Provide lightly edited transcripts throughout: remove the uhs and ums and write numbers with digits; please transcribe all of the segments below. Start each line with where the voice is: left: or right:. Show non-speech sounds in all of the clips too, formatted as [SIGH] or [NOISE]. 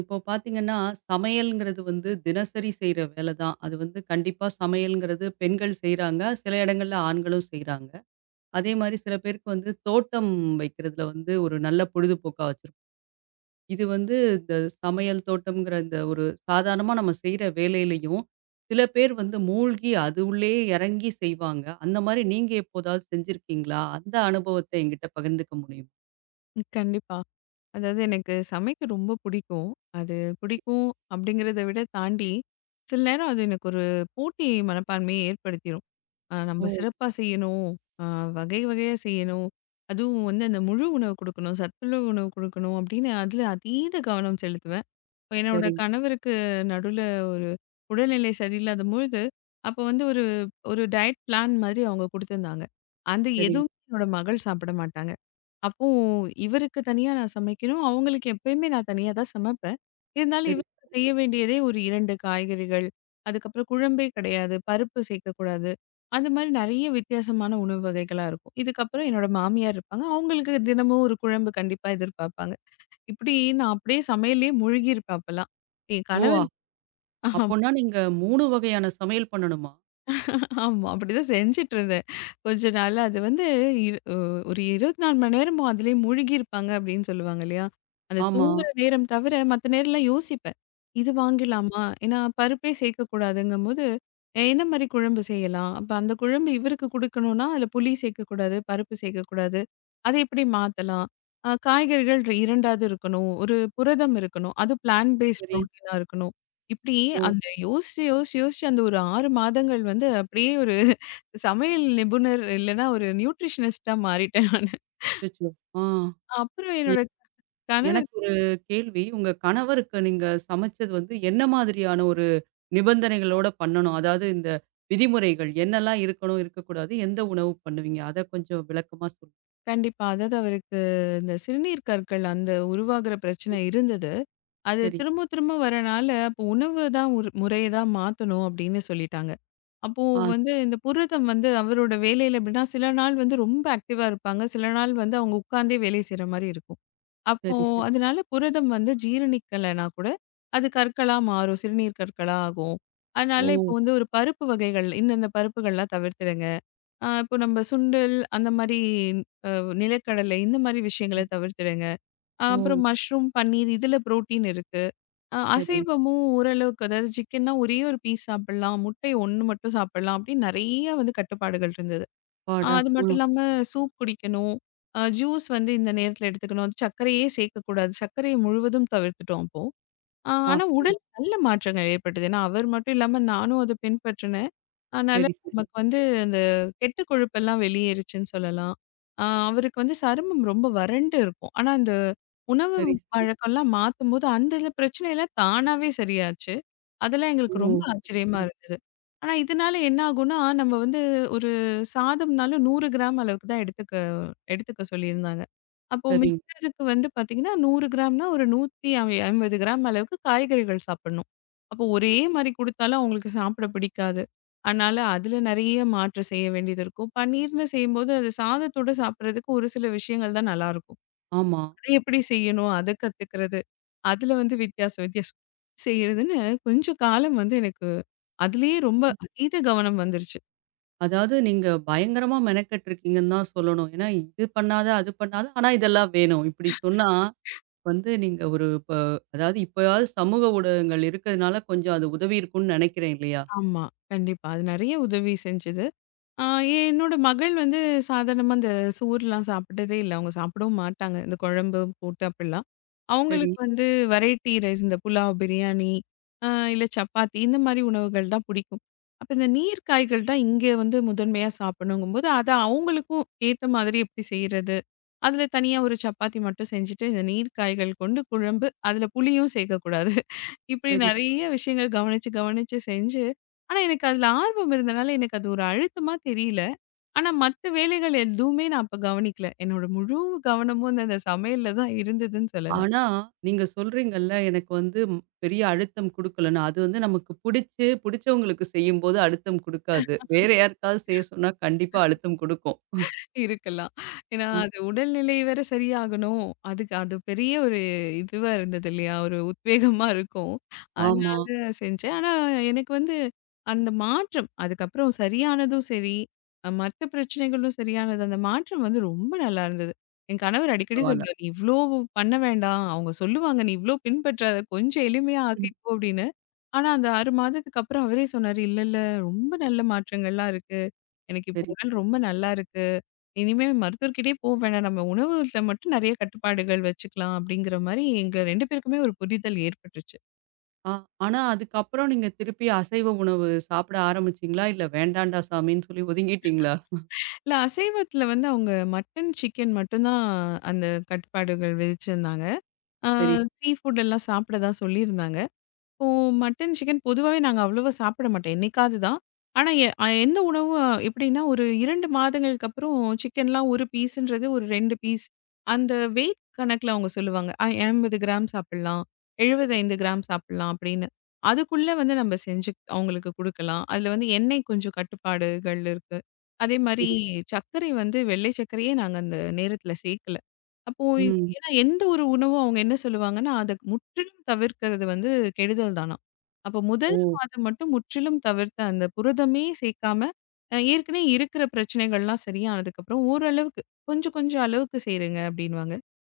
right: இப்போ பார்த்தீங்கன்னா, சமையல்ங்கிறது வந்து தினசரி செய்ற வேல தான். அது வந்து கண்டிப்பா சமையல்ங்கிறது பெண்கள் செய்றாங்க. சில இடங்கள்ல ஆண்களும் செய்றாங்க. அதேமாரி சில பேருக்கு வந்து தோட்டம் வைக்கிறதுல வந்து ஒரு நல்ல பொழுதுபோக்கா வச்சிருப்போம். இது வந்து இந்த சமையல், தோட்டம்ங்கிற இந்த ஒரு சாதாரணமா நம்ம செய்ற வேலையிலயும், சில பேர் வந்து மூழ்கி அது உள்ளயே இறங்கி செய்வாங்க. அந்த மாரி நீங்க எப்போதாவது செஞ்சிருக்கீங்களா? அந்த அனுபவத்த என்கிட்ட பகிர்ந்துக்க முடியுமா?
left: ம். கண்டிப்பா. அதாவது எனக்கு சமைக்க ரொம்ப பிடிக்கும். அது
right: சரி.
left: பிடிக்கும் அப்படிங்கிறத விட தாண்டி, சில நேரம் அது எனக்கு ஒரு போட்டி மனப்பான்மையை ஏற்படுத்திரும். நம்ம
right: ஓ!
left: சிறப்பா செய்யணும், அ வகை வகையா செய்யணும், அதுவும் வந்து அந்த முழு உணவு குடுக்கணும், சத்துணவு உணவு குடுக்கணும் அப்படின்னு அதில அதீத கவனம் செலுத்துவேன். இப்ப என்னோட
right: சரிங்க,
left: கணவருக்கு நடுவுல ஒரு உடல்நிலை சரியில்லாத பொழுது, அப்ப வந்து ஒரு ஒரு டயட் பிளான் மாதிரி அவங்க குடுத்திருந்தாங்க. அந்த
right: சரிங்க,
left: எதுவுமே என்னோட மகள் சாப்பிட மாட்டாங்க. அப்போ இவருக்கு தனியா நான் சமைக்கணும். அவங்களுக்கு எப்பயுமே நான் தனியா தான் சமைப்பேன். இருந்தாலும்
right: சரி.
left: இவருக்கு செய்ய வேண்டியதே ஒரு 2 காய்கறிகள். அதுக்கப்புறம் குழம்பே கிடையாது. பருப்பு சேர்க்கக்கூடாது. அந்த மாரி நெறைய வித்தியாசமான உணவு வகைகளா இருக்கும். இதுக்கப்புறம் என்னோட மாமியார் இருப்பாங்க. அவங்களுக்கு தினமும் ஒரு குழம்பு கண்டிப்பா எதிர்பார்ப்பாங்க. இப்படி நான் அப்படியே சமையல்லயே மூழ்கியிருப்பேன் அப்பலாம். என்
right: ஓ!
left: கணவர்
right: அப்போனா நீங்க 3 வகையான சமையல் பண்ணணுமா?
left: ஆமா. அப்படிதான் செஞ்சுட்டுருந்தேன். கொஞ்ச நாளா அது வந்து இரு அ ஒரு 24 மணி நேரமும் அதிலேயே மூழ்கியிருப்பாங்க அப்படின்னு சொல்லுவாங்க இல்லையா? அந்த
right: ஆமா.
left: தூங்குற நேரம் தவிர மத்த நேரம்லாம் யோசிப்பேன். இது வாங்கிடலாமா? ஏன்னா பருப்பே சேர்க்கக்கூடாதுங்கும்போது, என்ன மாரி குழம்பு செய்யலாம்? அப்ப அந்த குழம்பு இவருக்கு குடுக்கணும்னா, அதில புளி சேர்க்கக்கூடாது, பருப்பு சேர்க்கக்கூடாது. அதை எப்படி மாத்தலாம்? காய்கறிகள் 2 இருக்கணும். ஒரு புரதம் இருக்கணும். அது பிளான்ட் பேஸ்ட்
right: சரி.
left: புரோட்டீனா இருக்கணும். இப்டி
right: ஓ!
left: அந்த யோசிச்சு, யோசிச்சு, யோசிச்சு அந்த ஒரு 6 மாதங்கள் வந்து அப்டியே ஒரு சமையல் நிபுணர் இல்லன்னா ஒரு நியூட்ரிஷனிஸ்ட்டா மாறிட்டேன் நானு.
right: அச்சச்சோ! ஆ.
left: அப்புறம்
right: எ
left: என்னோட கணவர்
right: எனக்கு ஒரு கேள்வி. உங்க கணவருக்கு நீங்க சமைச்சது வந்து என்ன மாதிரியான ஒரு நிபந்தனைகளோட பண்ணணும்? அதாவது இந்த விதிமுறைகள் என்னெல்லாம் இருக்கணும், இருக்கக்கூடாது? எந்த உணவு பண்ணுவீங்க? அத கொஞ்சம் விளக்கமா சொல்லுங்க.
left: கண்டிப்பா. அதாவது அவருக்கு இந்த சிறுநீர் கற்கள் அந்த உருவாகுற பிரச்சனை இருந்தது. அது
right: சரி.
left: திரும்ப திரும்ப வரனால அப்போ உணவு தான் ஒரு முறைய தான் மாத்தணும் அப்டின்னு சொல்லிட்டாங்க. அப்போ
right: ஆ.
left: வந்து இந்த புரதம் வந்து அவரோட வேலையில எப்டின்னா சில நாள் வந்து ரொம்ப ஆக்டிவா இருப்பாங்க. சில நாள் வந்து அவங்க உட்கார்ந்தே வேலை செய்ற மாரி இருக்கும். அப்போ
right: சரி, சரி.
left: அதனால புரதம் வந்து ஜீரணிக்கலைனா கூட அது கற்களா மாறும். சிறுநீர் கற்களா ஆகும். அதனால இப்போ
right: ஓ!
left: வந்து ஒரு பருப்பு வகைகள் இந்தந்த பருப்புகள்லாம் தவிர்த்துடுங்க. இப்போ நம்ம சுண்டல் அந்த மாரி அ நிலக்கடலை இந்த மாரி விஷயங்கள
right: ம்.
left: தவிர்த்துடுங்க.
right: ஓ!
left: அப்புறம் மஷ்ரூம், பன்னீர் இதில புரோட்டீன் இருக்கு.
right: சரி.
left: அசைவமும் ஓரளவுக்கு அதாவது சிக்கன்னா ஒரே ஒரு பீஸ் சாப்பிடலாம். முட்டை 1 மட்டும் சாப்பிடலாம். அப்படின்னு நெறைய வந்து கட்டுப்பாடுகள் இருந்தது.
right: அப்பாடா!
left: அது
right: ஆ.
left: மட்டும் இல்லாம சூப் குடிக்கணும். ஜூஸ் வந்து இந்த நேரத்தில எடுத்துக்கணும். அது சர்க்கரையே சேர்க்கக்கூடாது. சர்க்கரைய முழுவதும் தவிர்த்துட்டோம் அப்போ.
right: அப்பா.
left: ஆனா உடல் நல்ல மாற்றங்கள் ஏற்பட்டது. ஏன்னா, அவர் மட்டும் இல்லாம நானும் அத பின்பற்றினேன். அதனால
right: சரி, சரி.
left: நமக்கு வந்து அந்த கெட்ட கொழுப்பெல்லாம் வெளியேறுச்சுன்னு சொல்லலாம். அவருக்கு வந்து சருமம் ரொம்ப வறண்டு இருக்கும். ஆனா, அந்த உணவு
right: சரி, சரி.
left: பழக்கம்லாம் மாத்தும்போது அந்த இதில பிரச்சனைலாம் தானாவே சரியாச்சு. அதெல்லாம்
right: ஓ!
left: எங்களுக்கு ரொம்ப
right: சரி,
left: ஆச்சரியமா
right: சரி.
left: இருந்தது. ஆனா, இதனால என்ன ஆகும்னா, நம்ம வந்து ஒரு சாதம்னாலும் 100 கிராம் அளவுக்கு தான் எடுத்துக்கணும். எடுத்துக்க சொல்லியிருந்தாங்க. அப்போ
right: சரிங்க.
left: மிச்சதுக்கு வந்து பார்த்தீங்கன்னா, 100 கிராம்னா ஒரு 150 கிராம் அளவுக்கு காய்கறிகள் சாப்பிடணும். அப்போ ஒரே மாரி குடுத்தாலும் அவங்களுக்கு சாப்பிட பிடிக்காது. அதனால அதில நெறைய மாற்று செய்ய வேண்டியது இருக்கும். பன்னீர்ன்னு செய்யும்போது அது சாதத்தோட சாப்பிடுறதுக்கு ஒரு சில விஷயங்கள் தான் நல்லாருக்கும்.
right: ஆமா.
left: அதை எப்படி செய்யணும்? அத கத்துக்கிறது. அதில வந்து வித்தியாசம் வித்தியாசம் செய்றதுன்னு கொஞ்சம் காலம் வந்து எனக்கு அதிலேயே ரொம்ப அதீத கவனம் வந்துருச்சு.
right: அதாவது நீங்க பயங்கரமா மெனக்கெட்டுருக்கீங்கன்னு தான் சொல்லணும். ஏன்னா, இது பண்ணாத, அது பண்ணாத, ஆனா இதெல்லாம் வேணும். இப்படி சொன்னா வந்து நீங்க ஒரு இப்ப அதாவது இப்பயாவது சமூக ஊடகங்கள் இருக்கிறதுனால கொஞ்சம் அது உதவி இருக்கும்னு நெனைக்கிறேன் இல்லையா?
left: ஆமா. கண்டிப்பா. அது நெறைய உதவி செஞ்சது. ஆ என்னோட மகள் வந்து சாதாரணமா இந்த சோறுலாம் சாப்பிட்டதே இல்ல. அவங்க சாப்பிடவும் மாட்டாங்க. இந்த குழம்பு கூட்டு அப்டிலாம்.
right: சரி,
left: அவங்களுக்கு வந்து வெரைட்டி ரைஸ் இந்த புலாவ், பிரியாணி அ இல்ல சப்பாத்தி இந்த மாரி உணவுகள் தான் பிடிக்கும். அப்ப இந்த நீர் காய்கள் தான் இங்க வந்து முதன்மையா சாப்பிடணுங்கும்போது, அத அவங்களுக்கும் ஏத்த மாதிரி எப்படி செய்றது? அதுல தனியா ஒரு சப்பாத்தி மட்டும் செஞ்சுட்டு இந்த நீர் காய்கள் கொண்டு குழம்பு, அதுல புளியும் சேர்க்கக்கூடாது. இப்படி
right: சரி.
left: நெறைய விஷயங்கள் கவனிச்சு, கவனிச்சு செஞ்சு, ஆனா எனக்கு அதுல ஆர்வம் இருந்தனால, எனக்கு அது ஒரு அழுத்தமா தெரியல. ஆனா மத்த வேலைகள் எதுவுமே நான் அப்ப கவனிக்கல. என்னோட முழு கவனமும் அந்த அந்த சமையல்ல தான் இருந்ததுன்னு சொல்லலாம்.
right: ஆனா நீங்க சொல்றீங்கல்ல, எனக்கு வந்து ம், பெரிய அழுத்தம் குடுக்கலன்னு. அது வந்து நமக்கு புடிச்சு, புடிச்சவங்களுக்கு செய்யும்போது அழுத்தம் குடுக்காது. வேற யாருக்காவது செய்ய சொன்னா கண்டிப்பா அழுத்தம் குடுக்கும்.
left: இருக்கலாம். ஏன்னா,
right: அ
left: அது உடல்நிலை வேற சரியாகணும். அதுக்கு அது பெரிய ஒரு இதுவா இருந்தது இல்லையா? ஒரு உத்வேகமா இருக்கும்.
right: ஆமா.
left: அதனால செஞ்சேன். ஆனா, எனக்கு வந்து அந்த மாற்றம் அதுக்கப்புறம் சரியானதும் சரி, மத்த பிரச்சனைகளும் சரியானது. அந்த மாற்றம் வந்து ரொம்ப நல்லா இருந்தது. என் கணவர் அடிக்கடி
right: பரவால்ல.
left: சொல்லுவாரு, "நீ இவ்ளோ பண்ண வேண்டாம். அவங்க சொல்லுவாங்க. நீ இவ்ளோ பின்பற்றாத. கொஞ்சம் எளிமையா
right: ம்.
left: ஆக்கிக்கோ" அப்படின்னு. ஆனா, அந்த 6 மாதத்துக்கு அப்புறம் அவரே சொன்னாரு, "இல்ல, இல்ல ரொம்ப நல்ல மாற்றங்கள்லாம் இருக்கு. எனக்கு இப்போ
right: சரி.
left: உடல் ரொம்ப நல்லா இருக்கு." இனிமே மருத்துவர்கிட்டயே போ வேணாம். நம்ம உணவுல மட்டும் நெறைய கட்டுப்பாடுகள் வச்சுக்கலாம் அப்படிங்கிற மாரி எங்க 2 பேருக்குமே ஒரு புரிதல் ஏற்பட்டுருச்சு.
right: ஆ, ஆனா அதுக்கப்புறம் நீங்க திருப்பி அசைவ உணவு சாப்பிட ஆரம்பிச்சீங்களா? இல்ல வேண்டான்டா சாமின்னு சொல்லி ஒதுங்கிட்டீங்களா?
left: இல்ல அசைவத்துல வந்து அவங்க மட்டன், சிக்கன் மட்டும் தான் அந்த கட்டுப்பாடுகள் விதிச்சிருந்தாங்க. ஆ
right: சரி,
left: சீ ஃபுட் எல்லாம் சாப்பிட தான் சொல்லியிருந்தாங்க. இப்போ மட்டன், சிக்கன் பொதுவாவே நாங்க அவ்வளவா சாப்பிட மாட்டோம். என்னைக்காவது தான். ஆனா எ அ எந்த உணவும் எப்படின்னா, ஒரு 2 மாதங்களுக்கு அப்புறம் சிக்கன்லாம் 1 பீஸ்ன்றது ஒரு 2 பீஸ். அந்த வெயிட் கணக்குல அவங்க சொல்லுவாங்க. 80 கிராம் சாப்பிடலாம். 75 கிராம் சாப்பிடலாம் அப்படின்னு. அதுக்குள்ள வந்து நம்ம செஞ்சு அவங்களுக்கு குடுக்கலாம். அதுல வந்து எண்ணெய் கொஞ்சம் கட்டுப்பாடுகள் இருக்கு. அதே மாரி
right: சரி.
left: சர்க்கரை வந்து வெள்ளை சர்க்கரையே நாங்க அந்த நேரத்துல சேர்க்கல. அப்போ
right: ம்.
left: ஏன்னா எந்த ஒரு உணவும் அவங்க என்ன சொல்லுவாங்கன்னா, அத முற்றிலும் தவிர்க்கிறது வந்து கெடுதல் தானாம். அப்ப முதல்
right: ஓ!
left: மாதம் மட்டும் முற்றிலும் தவிர்த்த அந்த புரதமே சேர்க்காம, ஏற்கனவே இருக்கிற பிரச்சனைகள்லாம் சரியானதுக்கப்புறம் ஓரளவுக்கு, கொஞ்சம் கொஞ்சம் அளவுக்கு செய்றேங்க அப்படின்னுவாங்க.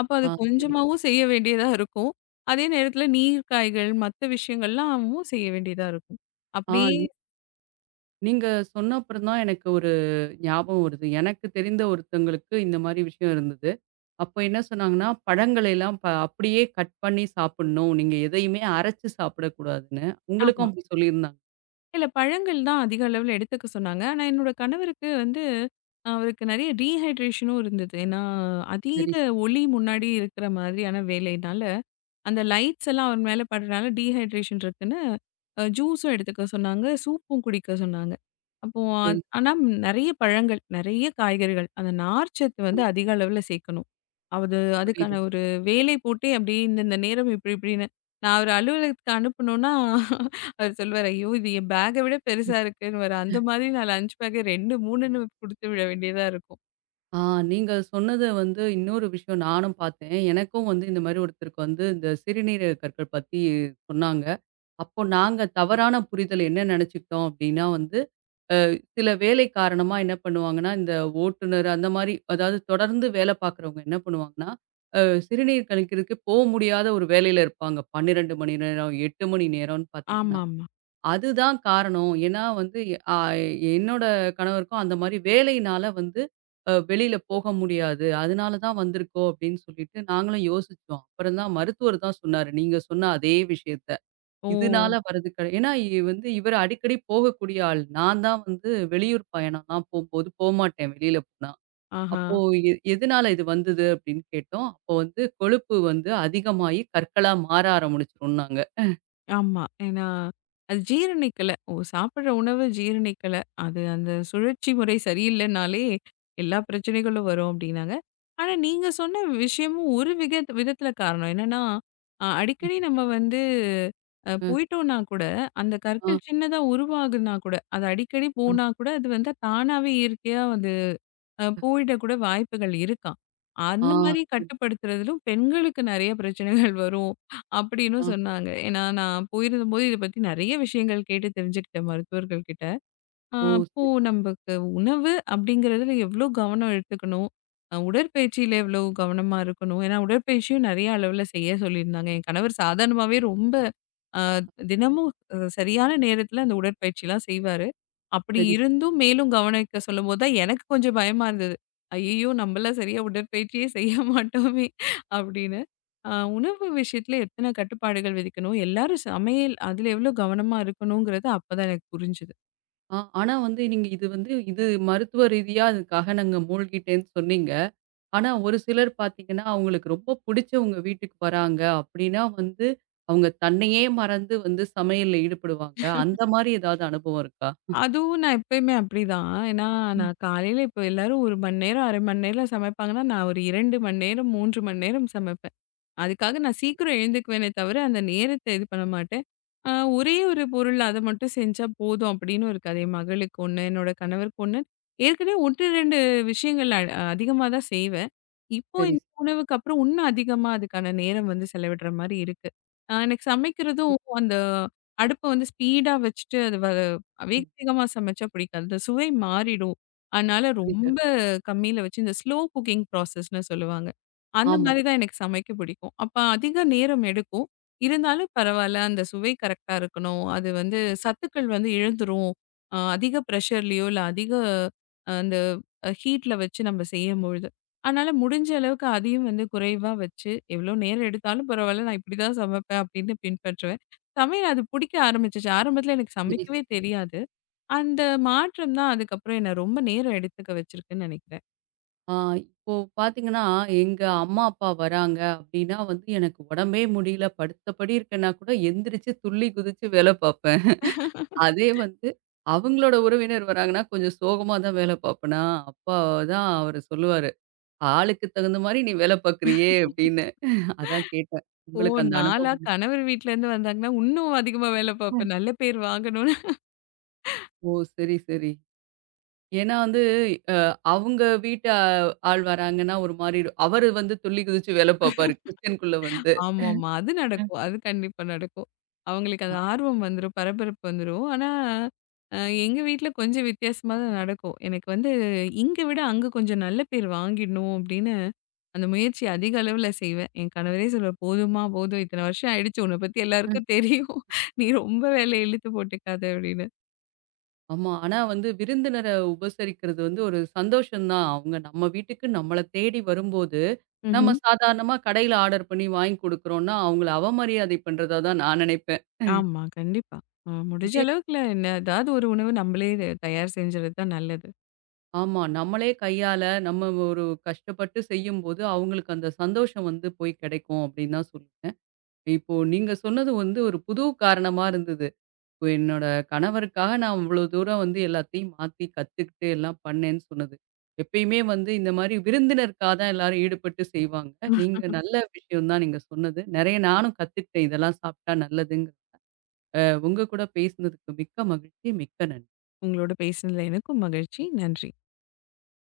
left: அப்ப அது
right: ஆ சரி.
left: கொஞ்சமாவும் செய்ய வேண்டியதா இருக்கும். அதே நேரத்தில நீர், காய்கள் மத்த விஷயங்கள்லாமும் செய்ய வேண்டியதா இருக்கும்.
right: ஆ
left: அப்படியே
right: நீங்க சொன்ன அப்புறம் தான் எனக்கு ஒரு ஞாபகம் வருது. எனக்கு தெரிந்த ஒருத்தங்களுக்கு இந்த மாரி விஷயம் இருந்தது. அப்ப என்ன சொன்னாங்கன்னா, பழங்களையெல்லாம் அப்படியே கட் பண்ணி சாப்பிடணும். நீங்க எதையுமே அரைச்சு சாப்பிடக்கூடாதுன்னு. உங்களுக்கும்
left: ஆமா.
right: அப்படி சொல்லியிருந்தாங்க.
left: இல்ல பழங்கள் தான் அதிக அளவுல எடுத்துக்க சொன்னாங்க. ஆனா என்னோட கணவருக்கு வந்து அவருக்கு நெறைய டீஹைட்ரேஷனும் இருந்தது. ஏன்னா
right: சரி,
left: அதீத ஒளி முன்னாடி இருக்கிற மாதிரியான வேலையினால, அந்த லைட்ஸ் எல்லாம் அவர் மேல படுறனால டீஹைட்ரேஷன் இருக்குன்னு ஜூஸும் எடுத்துக்க சொன்னாங்க. சூப்பும் குடிக்க சொன்னாங்க. அப்போ
right: சரி.
left: ஆனா நெறைய பழங்கள், நெறைய காய்கறிகள் அந்த நார்ச்சத்து
right: ஆ
left: வந்து அதிக அளவுல சேர்க்கணும். அது
right: புரியுது.
left: அதுக்கான ஒரு வேலை போட்டே அப்படியே இந்த இந்த நேரம் இப்படி இப்படின்னு நான் ஒரு அலுவலகத்துக்கு அனுப்பணும்னா அவரு சொல்லுவாரு, "ஐயோ! இது என் பேக்க விட பெருசா இருக்குன்னுவாரு." அந்த மாதிரி நான் லஞ்ச் பேக்க 2, 3ன்னு குடுத்து விட வேண்டியதா இருக்கும்.
right: ஆ நீங்க சொன்னது வந்து இன்னொரு விஷயம் நானும் பார்த்தேன். எனக்கும் வந்து இந்த மாரி ஒருத்தருக்கு வந்து இந்த சிறுநீரக கற்கள் பத்தி சொன்னாங்க. அப்போ நாங்க தவறான புரிதல் என்ன நெனச்சுக்கிட்டோம் அப்டின்னா வந்து, சில வேலை காரணமா என்ன பண்ணுவாங்கன்னா, இந்த ஓட்டுநர் அந்த மாரி அதாவது தொடர்ந்து வேல பார்க்குறவங்க என்ன பண்ணுவாங்கன்னா, அ சிறுநீர் கழிக்கிறதுக்கு போ முடியாத ஒரு வேலையில இருப்பாங்க. 12 மணி நேரம், 8 மணி நேரம்னு பார்த்தீங்கன்னா,
left: ஆமாமா.
right: அதுதான் காரணம். ஏன்னா வந்து அ என்னோட கணவருக்கும் அந்த மாரி வேலையினால வந்து வெளியில போக முடியாது. அதனால தான் வந்திருக்கோம் அப்படின்னு சொல்லிட்டு நாங்களும் யோசிச்சோம். அப்புறம் தான் மருத்துவர் தான் சொன்னாரு. நீங்க சொன்ன அதே விஷயத்த. இதனால
left: ஓ!
right: வரது கிடை ஏன்னா வந்து இவர் அடிக்கடி போகக்கூடிய ஆள். நான் தான் வந்து வெளியூர் பயணம்லாம் போம்போது போமாட்டேன் வெளியில போனா.
left: ஆஹா.
right: அப்போ எதனால இது வந்தது அப்படின்னு கேட்டோம். அப்போ வந்து கொழுப்பு வந்து அதிகமாகி கற்களா மாற ஆரம்பிச்சுரும்னாங்க.
left: ஆமா. ஏன்னா, அது ஜீரணிக்கல. ஓ சாப்பிடுற உணவு ஜீரணிக்கல. அது அந்த சுழற்சி முறை சரியில்லனாலே, எல்லா பிரச்சனைகளும் வரும் அப்டின்னாங்க. ஆனா, நீங்க சொன்ன விஷயமும் ஒரு விதத்துல காரணம். என்னன்னா, அடிக்கடி நம்ம வந்து
right: அ.
left: போயிட்டோம்னா கூட, அந்த
right: ஆ.
left: கற்கள் சின்னதா உருவாகுனா கூட, அது அடிக்கடி போனா கூட, அது வந்து தானாவே இயற்கையா வந்து போயிடக்கூட வாய்ப்புகள் இருக்காம்.
right: ஆ.
left: அந்த மாரி
right: சரி,
left: கட்டுப்படுத்துறதிலும் பெண்களுக்கு நெறைய பிரச்சனைகள் வரும் அப்படின்னு
right: ஆ.
left: சொன்னாங்க. ஏன்னா நான் போயிருந்தபோது இத பத்தி நெறைய விஷயங்கள் கேட்டு தெரிஞ்சுக்கிட்டேன் மருத்துவர்கள் கிட்ட. ஆ,
right: ஓ!
left: அப்போ நமக்கு உணவு அப்படிங்கிறதுல எவ்வளோ கவனம் எடுத்துக்கணும், உடற்பயிற்சியில எவ்வளோ கவனமா இருக்கணும். ஏன்னா, உடற்பயிற்சியும் நிறைய அளவுல செய்ய சொல்லியிருந்தாங்க. என் கணவர் சாதாரணமாவே ரொம்ப அ தினமும் சரியான நேரத்தில அந்த உடற்பயிற்சிலாம் செய்வாரு. அப்படி
right: சரி.
left: இருந்தும் மேலும் கவனிக்க சொல்லும்போது தான் எனக்கு கொஞ்சம் பயமா இருந்தது. ஐயய்யோ! நம்மலாம் சரியா உடற்பயிற்சியே செய்ய [LAUGHS] மாட்டோமே அப்படின்னு. அ உணவு விஷயத்துல எத்தன கட்டுப்பாடுகள் விதிக்கணும், எல்லாரும் சமையல் அதில எவ்வளோ கவனமா இருக்கணுங்கிறது அப்பதான் எனக்கு புரிஞ்சது.
right: ஆ ஆனா வந்து நீங்க இது வந்து இது மருத்துவ ரீதியா அதுக்காக நாங்க மூழ்கிட்டேன்னு சொன்னீங்க. ஆனா ஒரு சிலர் பார்த்தீங்கன்னா, அவங்களுக்கு ரொம்ப புடிச்சவங்க வீட்டுக்கு வராங்க அப்படின்னா வந்து, அவங்க தன்னையே மறந்து வந்து சமையல்ல ஈடுபடுவாங்க. அந்த மாரி ஏதாவது அனுபவம் இருக்கா?
left: அதுவும் நான் எப்பயுமே அப்படிதான். ஏன்னா, நான் காலையில இப்போ எல்லாரும் 1 மணி நேரம், 1/2 மணி நேரம் சமைப்பாங்கன்னா, நான் ஒரு 2 மணி நேரம், 3 மணி நேரம் சமைப்பேன். அதுக்காக நான் சீக்கிரம் எழுந்துக்குவேனே தவிர, அந்த நேரத்த இது பண்ண மாட்டேன். அ ஒரே ஒரு பொருள் அத மட்டும் செஞ்சா போதும் அப்படின்னு இருக்காது. என் மகளுக்கு 1, என்னோட கணவருக்கு 1. ஏற்கனவே 1, 2 விஷயங்கள் அதிகமா தான் செய்வேன். இப்போ
right: சரி.
left: இந்த உணவுக்கு அப்புறம் இன்னும் அதிகமா அதுக்கான நேரம் வந்து செலவிடுற மாரி இருக்கு. எனக்கு சமைக்கிறதும் அந்த அடுப்ப வந்து ஸ்பீடா வச்சுட்டு, அது வ வேக
right: ம்.
left: வேகமா சமைச்சா பிடிக்காது. அந்த சுவை மாறிடும். அதனால
right: புரியுது.
left: ரொம்ப கம்மியில வச்சு இந்த ஸ்லோ குக்கிங் ப்ராசஸ்ன்னு சொல்லுவாங்க. அந்த ம்.
right: ஆமா.
left: மாதிரி தான் எனக்கு சமைக்க பிடிக்கும். அப்ப அதிக நேரம் எடுக்கும். இருந்தாலும் பரவால்ல. அந்த சுவை கரெக்ட்டா இருக்கணும். அது வந்து சத்துக்கள் வந்து இழந்துரும். அதிக ப்ரஷர்லயோ இல்ல அதிக அந்த ஹீட்ல வச்சு நம்ம செய்யும்பொழுது. அதனால முடிஞ்ச அளவுக்கு அதையும் வந்து குறைவா வச்சு, எவ்வளோ நேரம் எடுத்தாலும் பரவால்ல. நான் இப்படி தான் சமைப்பேன் அப்படின்னு பின்பற்றுவேன். சமையல் அது பிடிக்க ஆரம்பிச்சுச்சு. ஆரம்பத்துல எனக்கு
right: சரி,
left: சமைக்கவே
right: சரி.
left: தெரியாது. அந்த மாற்றம் தான் அதுக்கப்புறம் என்ன ரொம்ப நேரம் எடுத்துக்க வச்சிருக்குன்னு நினைக்கிறேன்.
right: ஆ இப்போ பார்த்தீங்கன்னா, எங்க அம்மா, அப்பா வராங்க அப்படின்னா வந்து எனக்கு உடம்பே முடியல, படுத்த படி இருக்கேன்னா கூட எந்திரிச்சு துள்ளி குதிச்சு வேல பார்ப்பேன். அதே வந்து அவங்களோட உறவினர் வராங்கன்னா, கொஞ்சம் சோகமா தான் வேலை பார்ப்பேனா, அப்பா தான் அவரு சொல்லுவாரு, "ஆளுக்கு தகுந்த மாரி நீ வேலை பார்க்குறியே" அப்படின்னு. அதான் கேட்டேன்.
left: ஓ!
right: உங்களுக்கு அந்த
left: நாளா
right: அனுபவம்
left: கணவர் வீட்லருந்து வந்தாங்கன்னா, இன்னும் அதிகமா வேல பார்ப்பேன். நல்ல பேர் வாங்கணும்னு
right: ஓ! சரி, சரி. ஏன்னா வந்து அ அவங்க வீட்டு ஆ ஆள் வராங்கன்னா ஒரு மாரி அவரு வந்து துள்ளி குதிச்சு வேலை பார்ப்பாரு கிச்சனுக்குள்ள வந்து.
left: ஆமாமா. அது
right: ம்.
left: நடக்கும். அது கண்டிப்பா நடக்கும். அவங்களுக்கு அது
right: அ.
left: ஆர்வம் வந்துரும். பரபரப்பு வந்துரும். ஆனா, அ எங்க வீட்ல கொஞ்சம் வித்தியாசமா தான் நடக்கும். எனக்கு வந்து இங்க விட அங்க கொஞ்சம் நல்ல பேர் வாங்கிடணும் அப்படின்னு, அந்த முயற்சி அதிக அளவுல செய்வேன். என் கணவரே சொல்லுவாரு, "போதும்மா போதும். இத்தன வருஷம் ஆயிடுச்சு. உன்ன பத்தி எல்லாருக்கும் தெரியும். நீ ரொம்ப வேலைய இழுத்து போட்டுக்காத" அப்படின்னு.
right: ஆமா. ஆனா வந்து விருந்தினர உபசரிக்கிறது வந்து ஒரு சந்தோஷம் தான். அவங்க நம்ம வீட்டுக்கு நம்மள தேடி வரும்போது, நம்ம
left: ம்ஹ்ம்.
right: சாதாரணமா கடையில ஆர்டர் பண்ணி வாங்கி குடுக்குறோம்னா, அவங்கள அவமரியாதை பண்றதா தான் நான் நினைப்பேன்.
left: ஆமா, கண்டிப்பா. முடிஞ்ச
right: இதே
left: அளவுக்குல என்ன ஏதாவது ஒரு உணவு நம்மளே தயார் செஞ்சுறது தான் நல்லது.
right: ஆமா. நம்மளே கையால நம்ம ஒரு கஷ்டப்பட்டு செய்யும்போது, அவங்களுக்கு அந்த சந்தோஷம் வந்து போய் கிடைக்கும் அப்படின்னு தான் சொல்லுவேன். இப்போ நீங்க சொன்னது வந்து ஒரு புது காரணமா இருந்தது. இப்போ என்னோட கணவருக்காக நான் இவ்வளோ தூரம் வந்து எல்லாத்தையும் மாத்தி கத்துக்கிட்டு எல்லாம் பண்ணேன்னு சொன்னது. எப்பயுமே வந்து இந்த மாரி விருந்தினருக்கா தான் எல்லாரும் ஈடுபட்டு செய்வாங்க. நீங்க ம். நல்ல விஷயம் தான் நீங்க சொன்னது. நெறைய நானும் கத்துக்கிட்டேன். இதெல்லாம் சாப்பிட்டா நல்லதுங்க. அ உங்க கூட பேசினதுக்கு மிக்க மகிழ்ச்சி. மிக்க நன்றி.
left: உங்களோட பேசினதுல எனக்கும் மகிழ்ச்சி. நன்றி.